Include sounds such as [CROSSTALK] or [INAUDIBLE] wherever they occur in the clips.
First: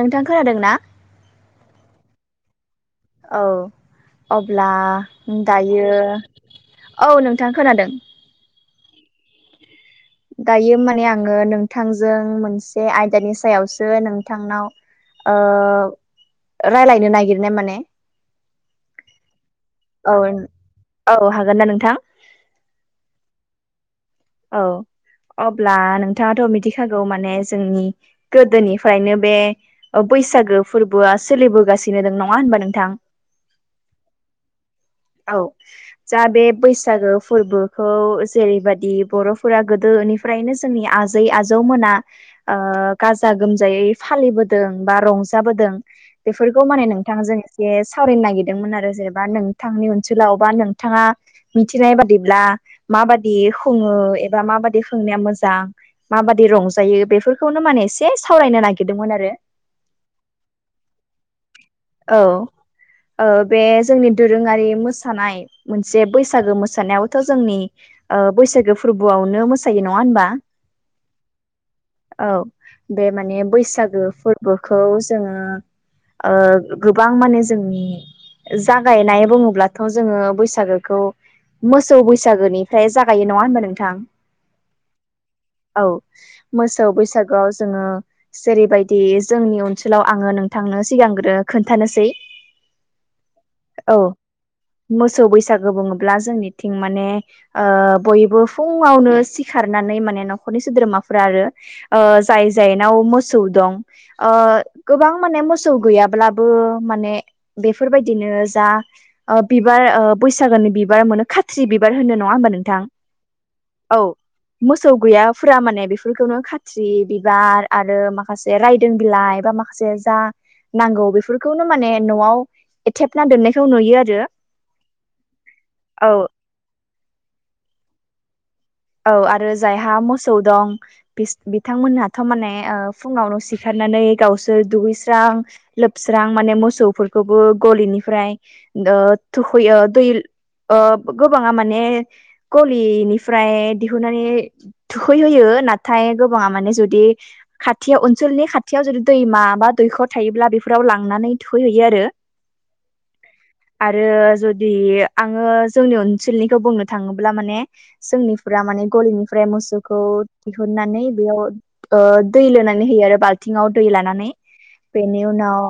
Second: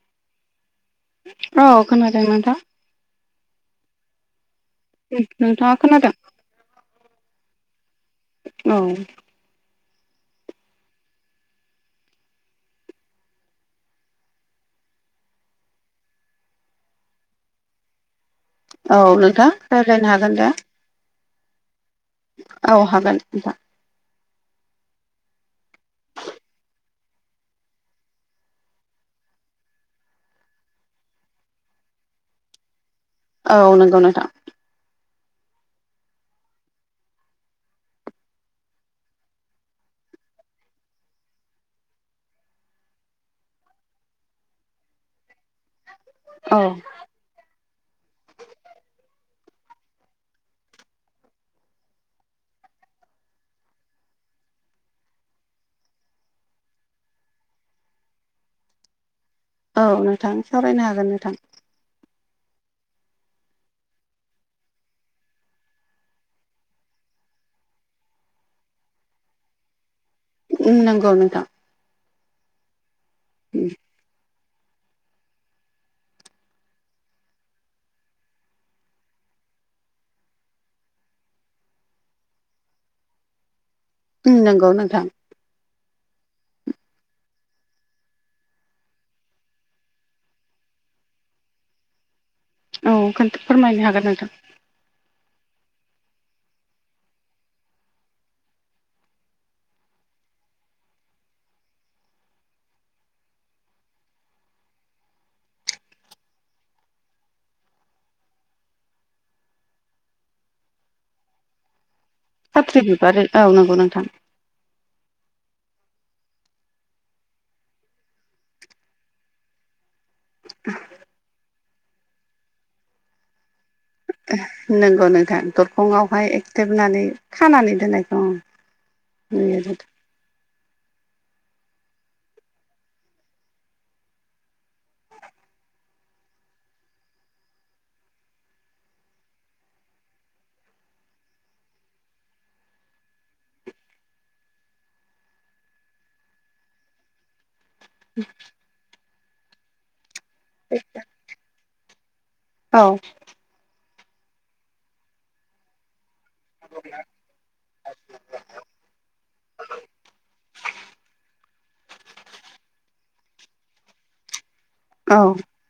नोंथां खोनादों ना? अ खोनादों नोंथां औ अब्ला नोंथाङा दायो खोनादों औ नोंथां खोनादों औ दायो माने आङो नोंथांजों मोनसे आयदानि सायावसो नोंथांनाव ओ रायलायनो नागिरनाय माने औ नोंथां रायलायनो औ हागोन दे औ हागोन ना नोंथां औ हागोन नोंथां औ अब्ला नोंथाङाथ' मिथिखागौ माने जोंनि गोदोनिफायनो बे ओ बैसागो फोरबोआ सोलिबोगासिनो दों नङा होनबा नोंथां औ नोंगौ नोंथां औ जा बे बैसागो फोरबोखौ जेरैबायदि बर'फोरा गोदोनिफ्रायनो जोंनि आजै आजौमोना ओ गाजा गोमजायै फालिबोदों बा रंजाबोदों औ बेफोरखौ माने नों थां जों एसे सावरायनो नागिरदोंमोन आरो जेनेबा नोंथांनि ओनसोलाव बा नोंथाङा मिथिनाय बादिब्ला माबादि खुङो एबा माबादि सोंनाया मोजां माबादि रंजायो बेफोरखौनो माने से सावरायनो नागिरदोंमोन आरो औ नोंथां सावरायनो हागोन नोंथां औ ओ बे जोंनि दोरोङारि मोसानाय मोनसे बैसागो मोसानायावथ' जोंनि ओ बैसागो फोरबोआवनो मोसायो नङा होनबा उम नोंगौ नोंथां औ बे माने बैसागो फोरबोखौ जोङो ओ गोबां माने जोंनि जागायनाय बुङोब्लाथ' जोङो बैसागोखौ मोसौ बैसागोनिफ्राय जागायो नङा होनबा नोंथां उम नोंगौ नोंथां औ मोसौ बैसागोआव जोङो जेरैबायदि जोंनि अनसोलाव आङो नोंथांनो सिगांग्रो खोन्थानोसै औ खोनथ फोरमायनो औ हागोन नोंथां मोसौ बैसागो बुङोब्ला जोंनिथिं माने ओ बयबो फुङावनो सिखारनानै माने न'खरनि सोद्रोमाफोरा आरो ओ जाय जायनाव मोसौ दं ओ गोबां माने मोसौ गैयाब्लाबो माने बेफोरबायदिनो जा ओ बिबार ओ बैसागोनि बिबार मोनो खा थ्रि बिबार होनो नङा होमबा नोंथां खाथ्रि बिबार औ न औ मोसौ गैयाफोरा माने बेफोरखौनो खाथ्रि बिबार आरो माखासे रायदों बिलाइ बा माखा जे जा नांगौ बेफोरखौनो माने न'आव एथेबना दोननायखौ नुयो आरो [UNINTELLIGIBLE] नोंगौ नोंथां औ दरखंआवहाय एक्टेबनानै खानानै दोननायखौ औ आरो नुयो नोंथां जायहा मोसौ दं बीस बिथांमोनहाथ' माने ओ फुङावनो सिखारनानै गावसोर दुगैस्रां लोबस्रां माने मोसौफोरखौबो गलिनिफ्राय ओ थुखैयो दै ओ गोबाङा माने कलिनिफ्राय दिहुननानै थुखैहोयो नाथाय गोबाङा माने जुदि खाथियाव अनसोलनि खा थियाव जुदि दैमा बा दैख'र थायोब्ला बेफोराव लांनानै थुखैहैयो आरो औ आरो जुदि आङो जोंनि ओनसोलनिखौ बुंनो थाङोब्ला माने जोंनि फ्रा माने गनिफ्राय मसौखौ दिहुननानै बेयाव ओ दै लोनानै होयो आरो बाल्थिंआव दै लानानै औ बेनि उनाव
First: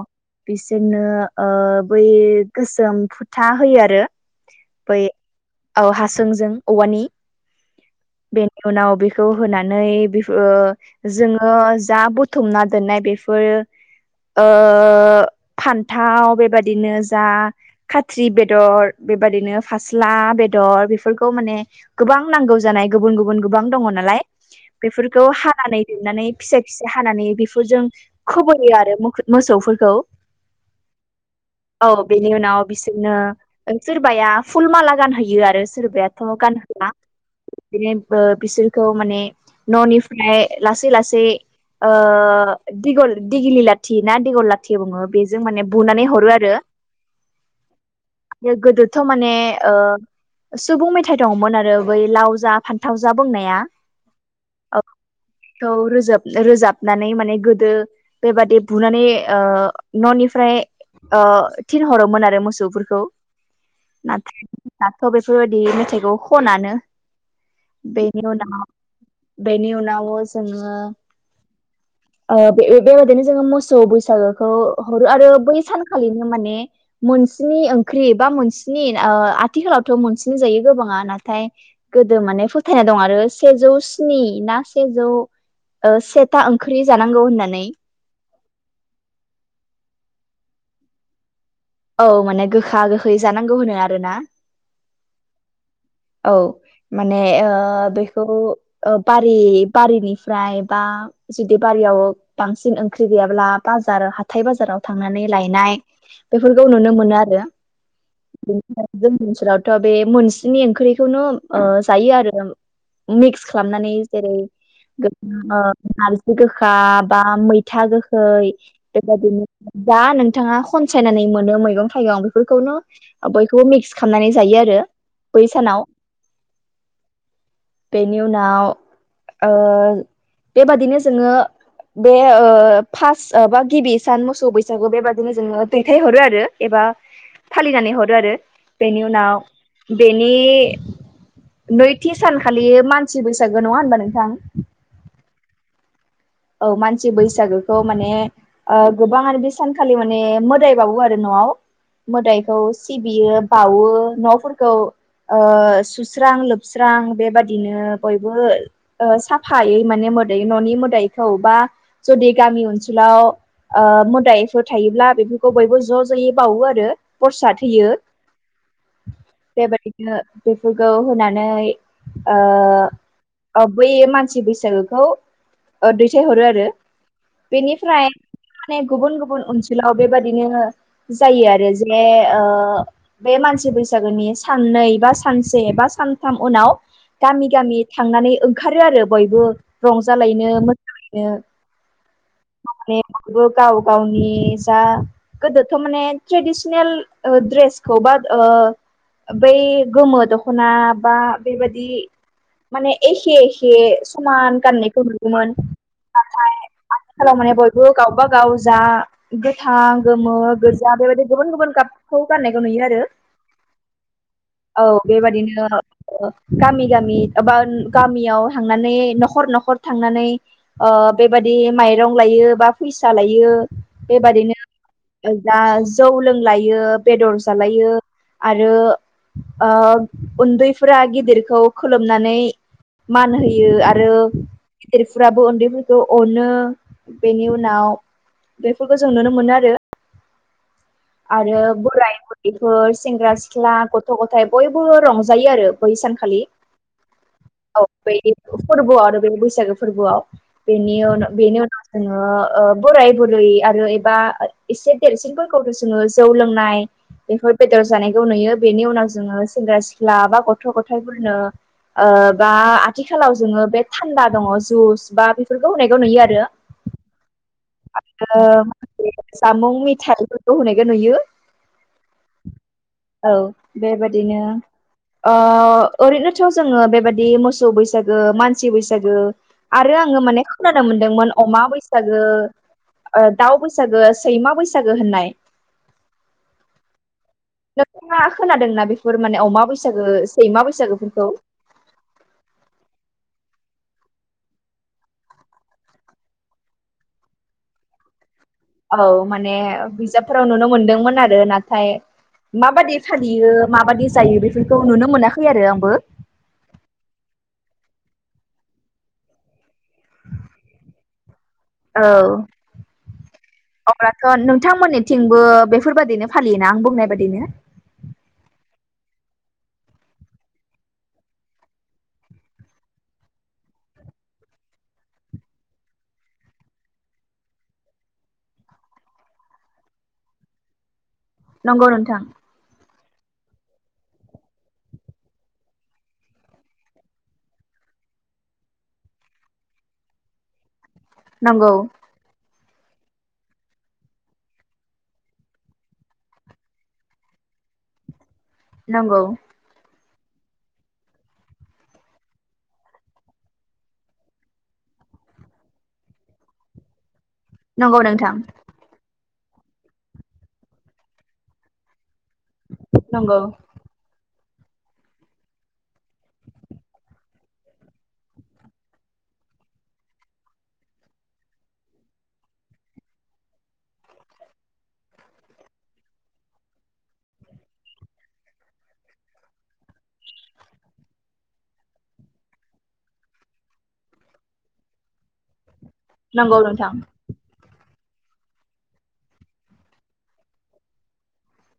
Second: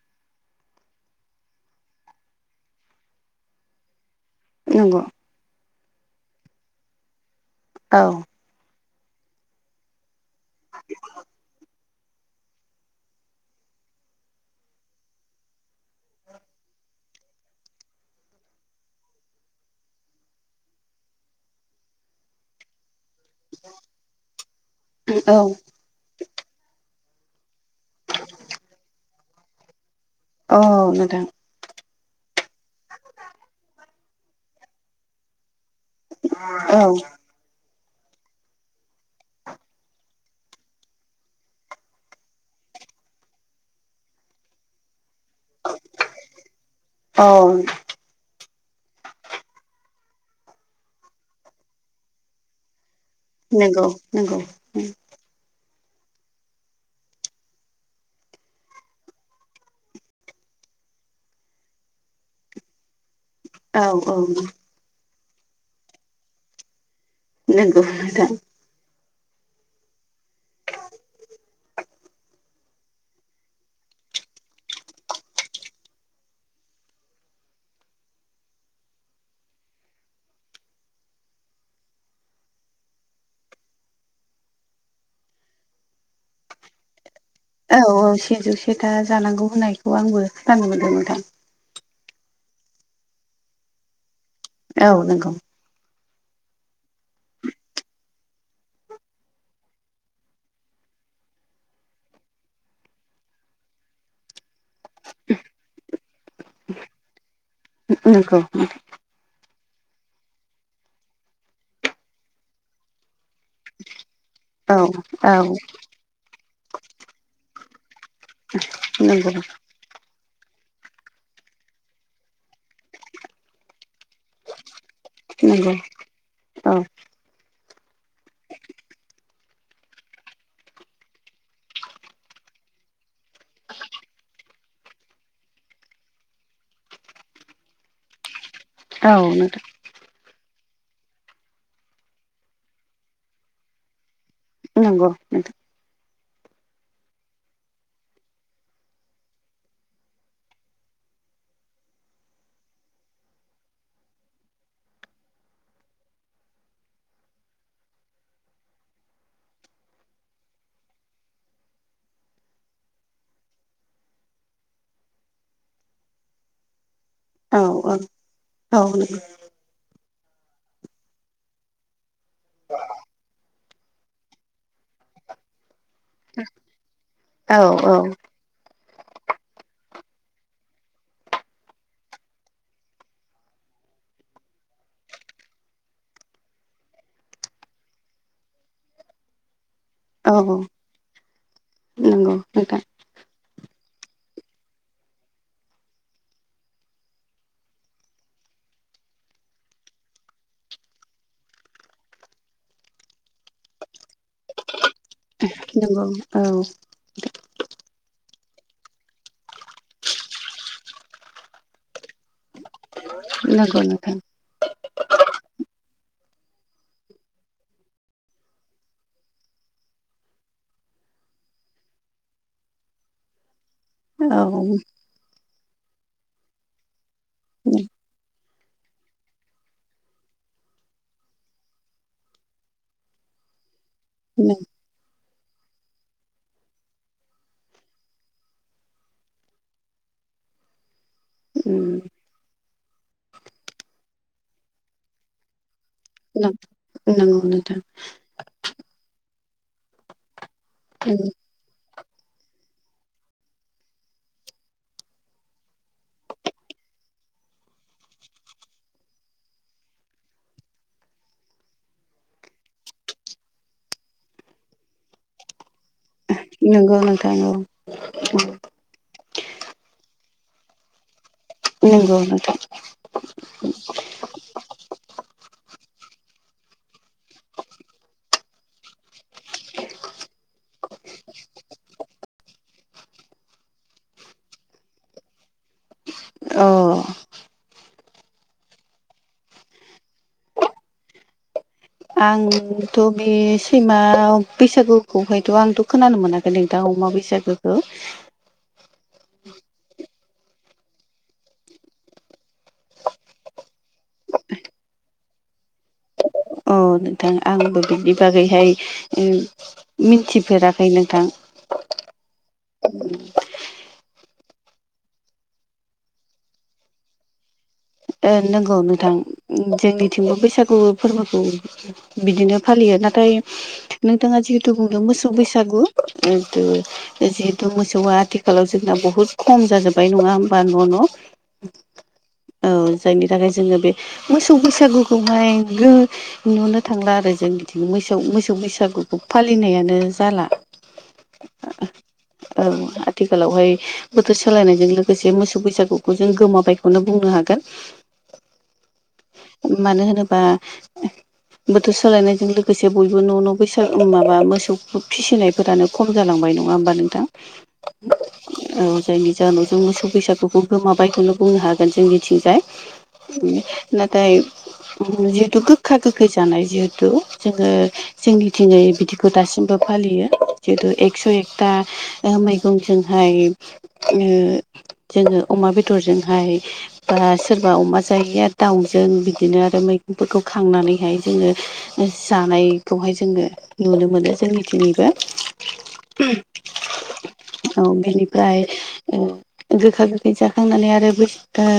बिसोरनो ओ बै गोसोम फुथा होयो आरो बै नंगौ औ हासुंजों औवानि औ बेनि उनाव बेखौ होनानै बे ओ जोङो जा बुथुमना दोननाय बेफोरो ओ फान्थाव बेबादिनो जा खाथ्रि बेदर बेबादिनो फास्ला बेदर बेफोरखौ माने गोबां नांगौ जानाय गुबुन गुबुन गोबां दङ नालाय बेफोरखौ औ हानानै लेरनानै फिसा फिसा हानानै बेफोरजों खबोैयो आरो मो-मोसौफोरखौ औ नोंथां औ बेनि उनाव बिसोरनो सोरबाया फुल माला गानहैयो आरो सोरबायाथ' औ गानहोआ बिदिनो बिसोरखौ माने न'निफ्राय लासै लासै ओ दिगिलि लाथि ना दिगल लाथि थि बुङो बेजों माने बुनानै हरो आरो औ आरो गोदोथ' माने ओ सुबुं मेथायाइ दङमोन आरो बै लाव जा फान थावजा बुंनाया नंगौ नंगौ औ थ रोजाब रोजाबनानै माने गोदो बेबादि बुनानै ओ न'निफ्राय ओ थिनहरोमोन आरो मोसौफोरखौ औ औ नाथायाथ' बेफोरबायदि मेथाइखौ खनानो नंगौ बेनि नोंथां उनाव बेनि उनाव जोङो ओ बे बेबायदिनो जोङो मोसौ बैसागोखौ हरो आरो बै सानखालिनो माने मोनसिनि ओंख्रि बा मोनसेनि आ-आथिखालावथ' मोनसिनि जायो गोबाङा नाथाय गोदो माने फोथायनाय दं आरो सेजौ स्नि ना सेजौ ओ सेथा ओंख्रि जानांगौ होननानै औ औ सेजौ सेथा जानांगौ होननायखौ आंबो खोनानो मोनदों नोंथां औ माने गोखा गोखै जानांगौ होनो आरो ना औ नंगौ औ माने ओ बेखौ बारि बारिनिफ्राय बा जुदि बारियाव बांसिन ओंख्रि गैयाब्ला बाजार हाथाय बाजाराव थांनानै लायनाय बेफोरखौ नुनो मोनो आरो उ उ नंगौ बेनिफ्राय जोंनि ओनसोलावथ' बे मोनसेनि ओंख्रिखौनो ओ जायो आरो मिक्स खालामनानै जेरै औ औ [UNINTELLIGIBLE] आलु गोखा बा मैथा गो नंगौ बेबायदिनो जा नोंथाङा खनसायनानै मोनो मैगं-थाइगं बेफोरखौनो बयखौबो मिक्स खालामनानै जायो आरो बै नंगौ सानाव औ बेनि उनाव ओ बेबादिनो जोङो बे ओ फास्ट बा गिबि सान मोसौ बैसागु बेबादिनो जोङो दैथायहरो आरो एबा फालिनानै हरो आरो बेनि औ उनाव नोंथां बेनि नैथि सानखालि मानसि बैसागो नङा होनबा नोंथां नंगौ नोंथां औ मानसि बैसागोखौ माने ओ गोबांनो बे सानखालि माने मोदायबावो आरो न'आव मोदाइखौ सिबियो बावो न'फोरखौ ओ सुस्रां लोबस्रां बेबादिनो बयबो ओ साफायै माने मोदै न'नि मोदैखौ बा जुदि गामि ओनसोलाव ओ मोदायफोर थायोब्ला बेफोरखौ बयबो ज' ज'यै बावो आरो। औ प्रसाद औ होयो नंगौ बेबायदि बेफोरखौ होनानै ओ ओ बै मानसि बैसागोखौ ओ दैथायहरो आरो औ बेनिफ्राय माने गुबुन गुबुन ओनसोलाव बेबादिनो जायो आरो जे ओ बे मानसि बैसागोनि साननै बा सानसे बा सानथाम उनाव गामि गामि थांनानै ओंखारो आरो बयबो। रंजालायनो औ [UNINTELLIGIBLE] नंगौ नोंथां माने गाव गावनि जा गोदोथ' माने ट्रेडिसिनेल ओ ड्रेसखौ बा ओ बै गोमो दख'ना बा बेबायदि माने एखे एखे समान गाननायखौ नुगौमोन नंगौ औ नाथाय आथिखालाव माने बयबो गावबा गाव जा गोथां गोमो गोजा बेबायदि गुबुन गुबुन गाबखौ गाननायखौ नुयो आरो। नंगौ नोंथां। औ बेबायदिनो गामि गामि एबा गामियाव थांनानै न'खर न'खर थांनानै ओ बेबादि माइरं लायो बा फैसा लायो। बेबादिनो दा जौ लोंलायो बेदर जालायो। आरो ओ उन्दैफोरा गिदिरखौ खोलोमनानै मान होयो आरो। गिदिरफोराबो उन्दैफोरखौ अनो बेनि उनाव बेफोरखौ जों नुनो मोनो आरो। आरो बोराय बुरैफोर सेंग्रा सिख्ला गथ' गथाय बयबो रंजायो आरो। बै सानखालि नंगौ नोंथां औ बै फोरबोआव आरो बे बैसागो फोरबोआव बेनि [UNINTELLIGIBLE] बेनि जोङो ओ बोराय बुरै आरो एबा एसे देरसिनफोरखौ जोङो जौ लोंनाय। बेफोर बेदर जानायखौ नुयो बेनि उनाव जोङो सेंग्रा सिख्ला बा गथ' गथाइफोरनो ओ बा आथिखालाव जोङो बे थान्दा दङ जुस बा बेफोरखौ होनायखौ नुयो आरो। नंगौ नोंथां औ ओ जामुं मिथाय इफोरखौ होनायखौ नुयो। नोंगौ नोंथां। औ बेबादिनो ओ ओरैनोथ' जोङो बेबायदि मोसौ बैसागो मानसि बैसागो आरो आङो माने खोनानो मोनदोंमोन अमा बैसागो ओ दाउ बैसागो सैमा बैसागो होननाय अ नोंथाङा खोनादोंना बेफोर माने अमा बैसागो सैमा बैसागोफोरखौ आंथ' बे सैमा बैसागुखौहायथ' आंथ' खोनानो मोनाखै नोंथां अमा बैसागु औ। औ माने बिजाबफोराव नुनो मोनदोंमोन आरो नाथाय माबादि फालियो माबादि जायो बेफोरखौ नुनो मोनाखै आरो आंबो। अ नोंथां आंबो बिनि बागैहाय [UNINTELLIGIBLE] मिन्थिफेराखै नोंथां। औ। अब्लाथ' नोंथांमोननिथिंबो बेफोरबादिनो फालियोना आं बुंनाय बादिनो ओ नंगौ नोंथां जोंनिथिंबो बैसागु फोरबोखौ बिदिनो फालियो नाथाय नोंथाङा जिहेथु बुंदों मोसौ बैसागु [UNINTELLIGIBLE] जिहेतु मोसौआ आथिखालाव जोंना बहुद खम जाजोब्बाय नङा होमबा न' न'। नंगौ नोंथां औ जायनि थाखाय जोङो बे मोसौ बैसागुखौहाय गो नुनो थांला आरो जोंनिथिं मोसौ मोसौ बैसागुखौ फालिनायानो जाला नंगौ औ आथिखालावहाय बोथोर सोलायनायजों लोगोसे मोसौ बैसागुखौ जों गोमाबायखौनो बुंनो हागोन गोन नंगौ मानो होनोबा बोथोर सोलायनायजों लोगोसे बयबो न' न' बैसागु माबा मोसौ फिसिनाय फोरानो खम जालांबाय नङा होमबा नोंथां नंगौ नोंथां औ जायनि जाहोनाव जों मोसौ बैसागुखौ गोमाबायखौनो बुंनो हागोन जोंनिथिं जाय नंगौ नाथाय जिहुतु गोखा गोखै जानाय जिहुतु जोङो जोंनिथिङै बिदिखौ दासिमबो फालियो जितु एकस' एकथा ओ मैगंजोंहाय ओ जोङो अमा बेदरजोंहाय बा सोरबा अमा जायैआ दाउजों बिदिनो आरो मैगंफोरखौ खांनानैहाय जोङो जानायखौहाय जोङो नुनो मोनो जोंनि दिनैबो नंगौ नोंथां औ बेनिफ्राय ओ गोखा गोखै जाखांनानै आरो बैस ओ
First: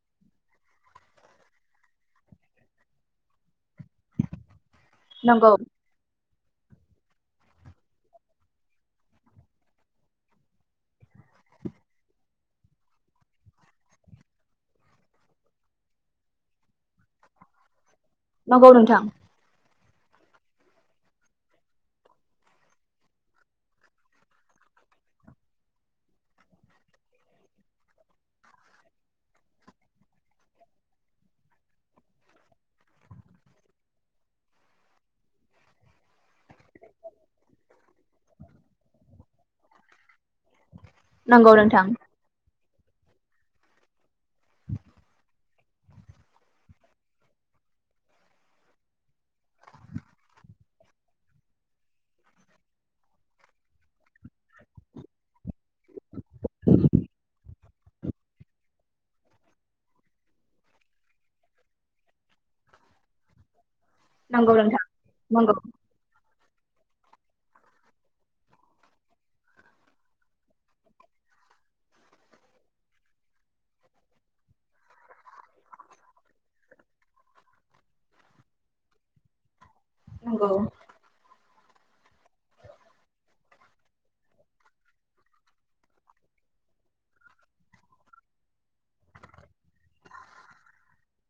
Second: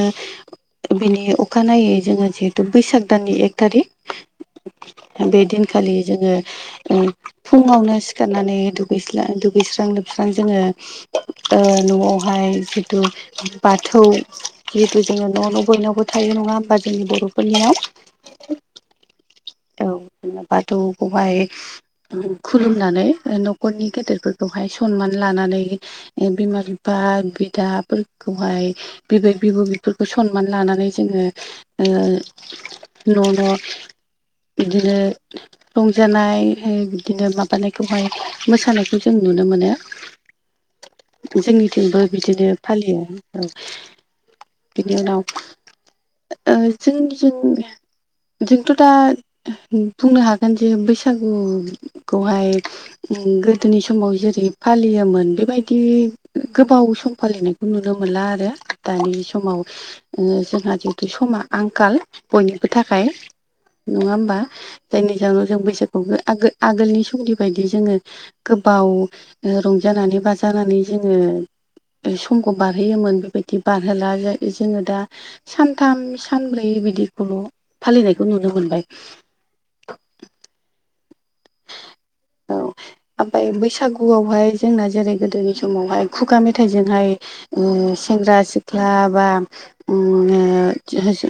बिनि अखानायै जोङो जिहेतु बैसाग दाननि एक थारिक बे नंगौ दिनखालि जोङो ओ फुङावनो सिखारनानै दुगैसां दुगैस्रां लोबस्रां जोङो ओ न'आवहाय जिथु बाथौ जिहुतु जोङो न' न' बयनावबो थायो नङा होमबा जोंनि बर'फोरनियाव नंगौ नोंथां औ बिदिनो बाथौखौहाय खुलुमनानै न'खरनि गेदेरफोरखौहाय सनमान लानानै बिमा बिफा बिदाफोरखौहाय बिबै बिब' बिफोरखौ सनमान लानानै जोङो ओ न' न' बिदिनो रंजानाय बिदिनो माबानायखौहाय मोसानायखौ जों नुनो मोनो नंगौ नोंथां जोंनिथिंबो बिदिनो फालियो औ बिनि उनाव ओ जों जों जोंथ' दा बुंनो हागोन जे बैसागुखौहाय उम गोदोनि समाव जेरै फालियोमोन बेबायदि गोबाव सम फालिनाय खौ नुनो मोनला आरो दानि समाव ओ जोंहा जितु समा आंखाल बयनिबो थाखाय नङा होमबा नंगौ नोंथां जायनि जाहोनाव नंगौ जों बैसागु आगोल आगोलनि समनि बायदि जोङो गोबाव रंजानानै बाजानानै जोङो समखौ बारहोयोमोन बेबायदि बारहोला जोङो दा सानथाम सानब्रै बिदिखौल' फालिनायखौ नुनो मोनबाय नंगौ औ ओमफ्राय बैसागुआवहाय जोंना जेरै गोदोनि समावहाय खुगा मेथाइजोंहाय ओ सेंग्रा सिख्ला बा ओम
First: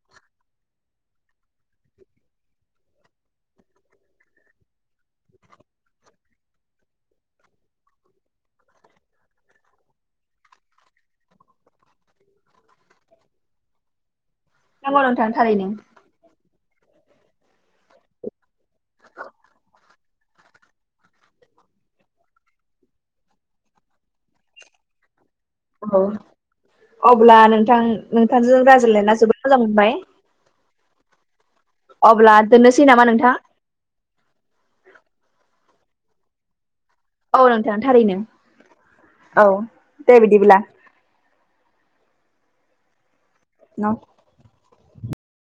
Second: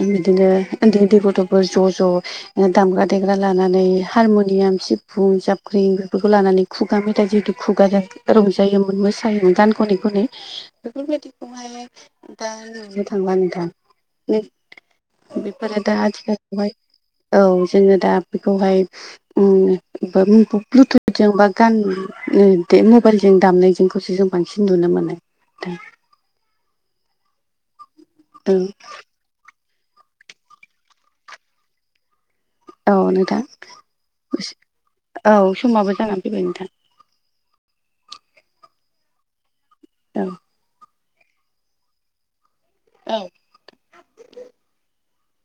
ओ बिदिनो उन्दै उन्दै गथ'फोर ज' ज' ओ दामग्रा देग्रा लानानै हारमुनियाम सि फुं जाबख्रिं बेफोरखौ लानानै खुगा मेथाइ जिहेथु खुगाजों रंजायोमोन मोसायोमोन गान खनै खनै बेफोरबायदिखौहाय दा नुनो थांला नोंथां। नंगौ नोंथां थारैनो बेफोरो दा आथिखाल औ जोङो दा बेखौहाय औ रुमखौ ब्लुथुथजोंबा गान बे मबाइलजों दामनायजोंखौसो जों बांसिन नुनो मोनो दा। औ अब्ला नोंथां औ नोंथांजों रायज्लायना जोबोद मोजां मोनबाय। अब्ला दोननोसै। औ नोंथां औ समाबो जानानै फैबाय नोंथां। औ नोंथां थारैनो। औ दे औ। बिदिब्ला। औ [INAUDIBLE]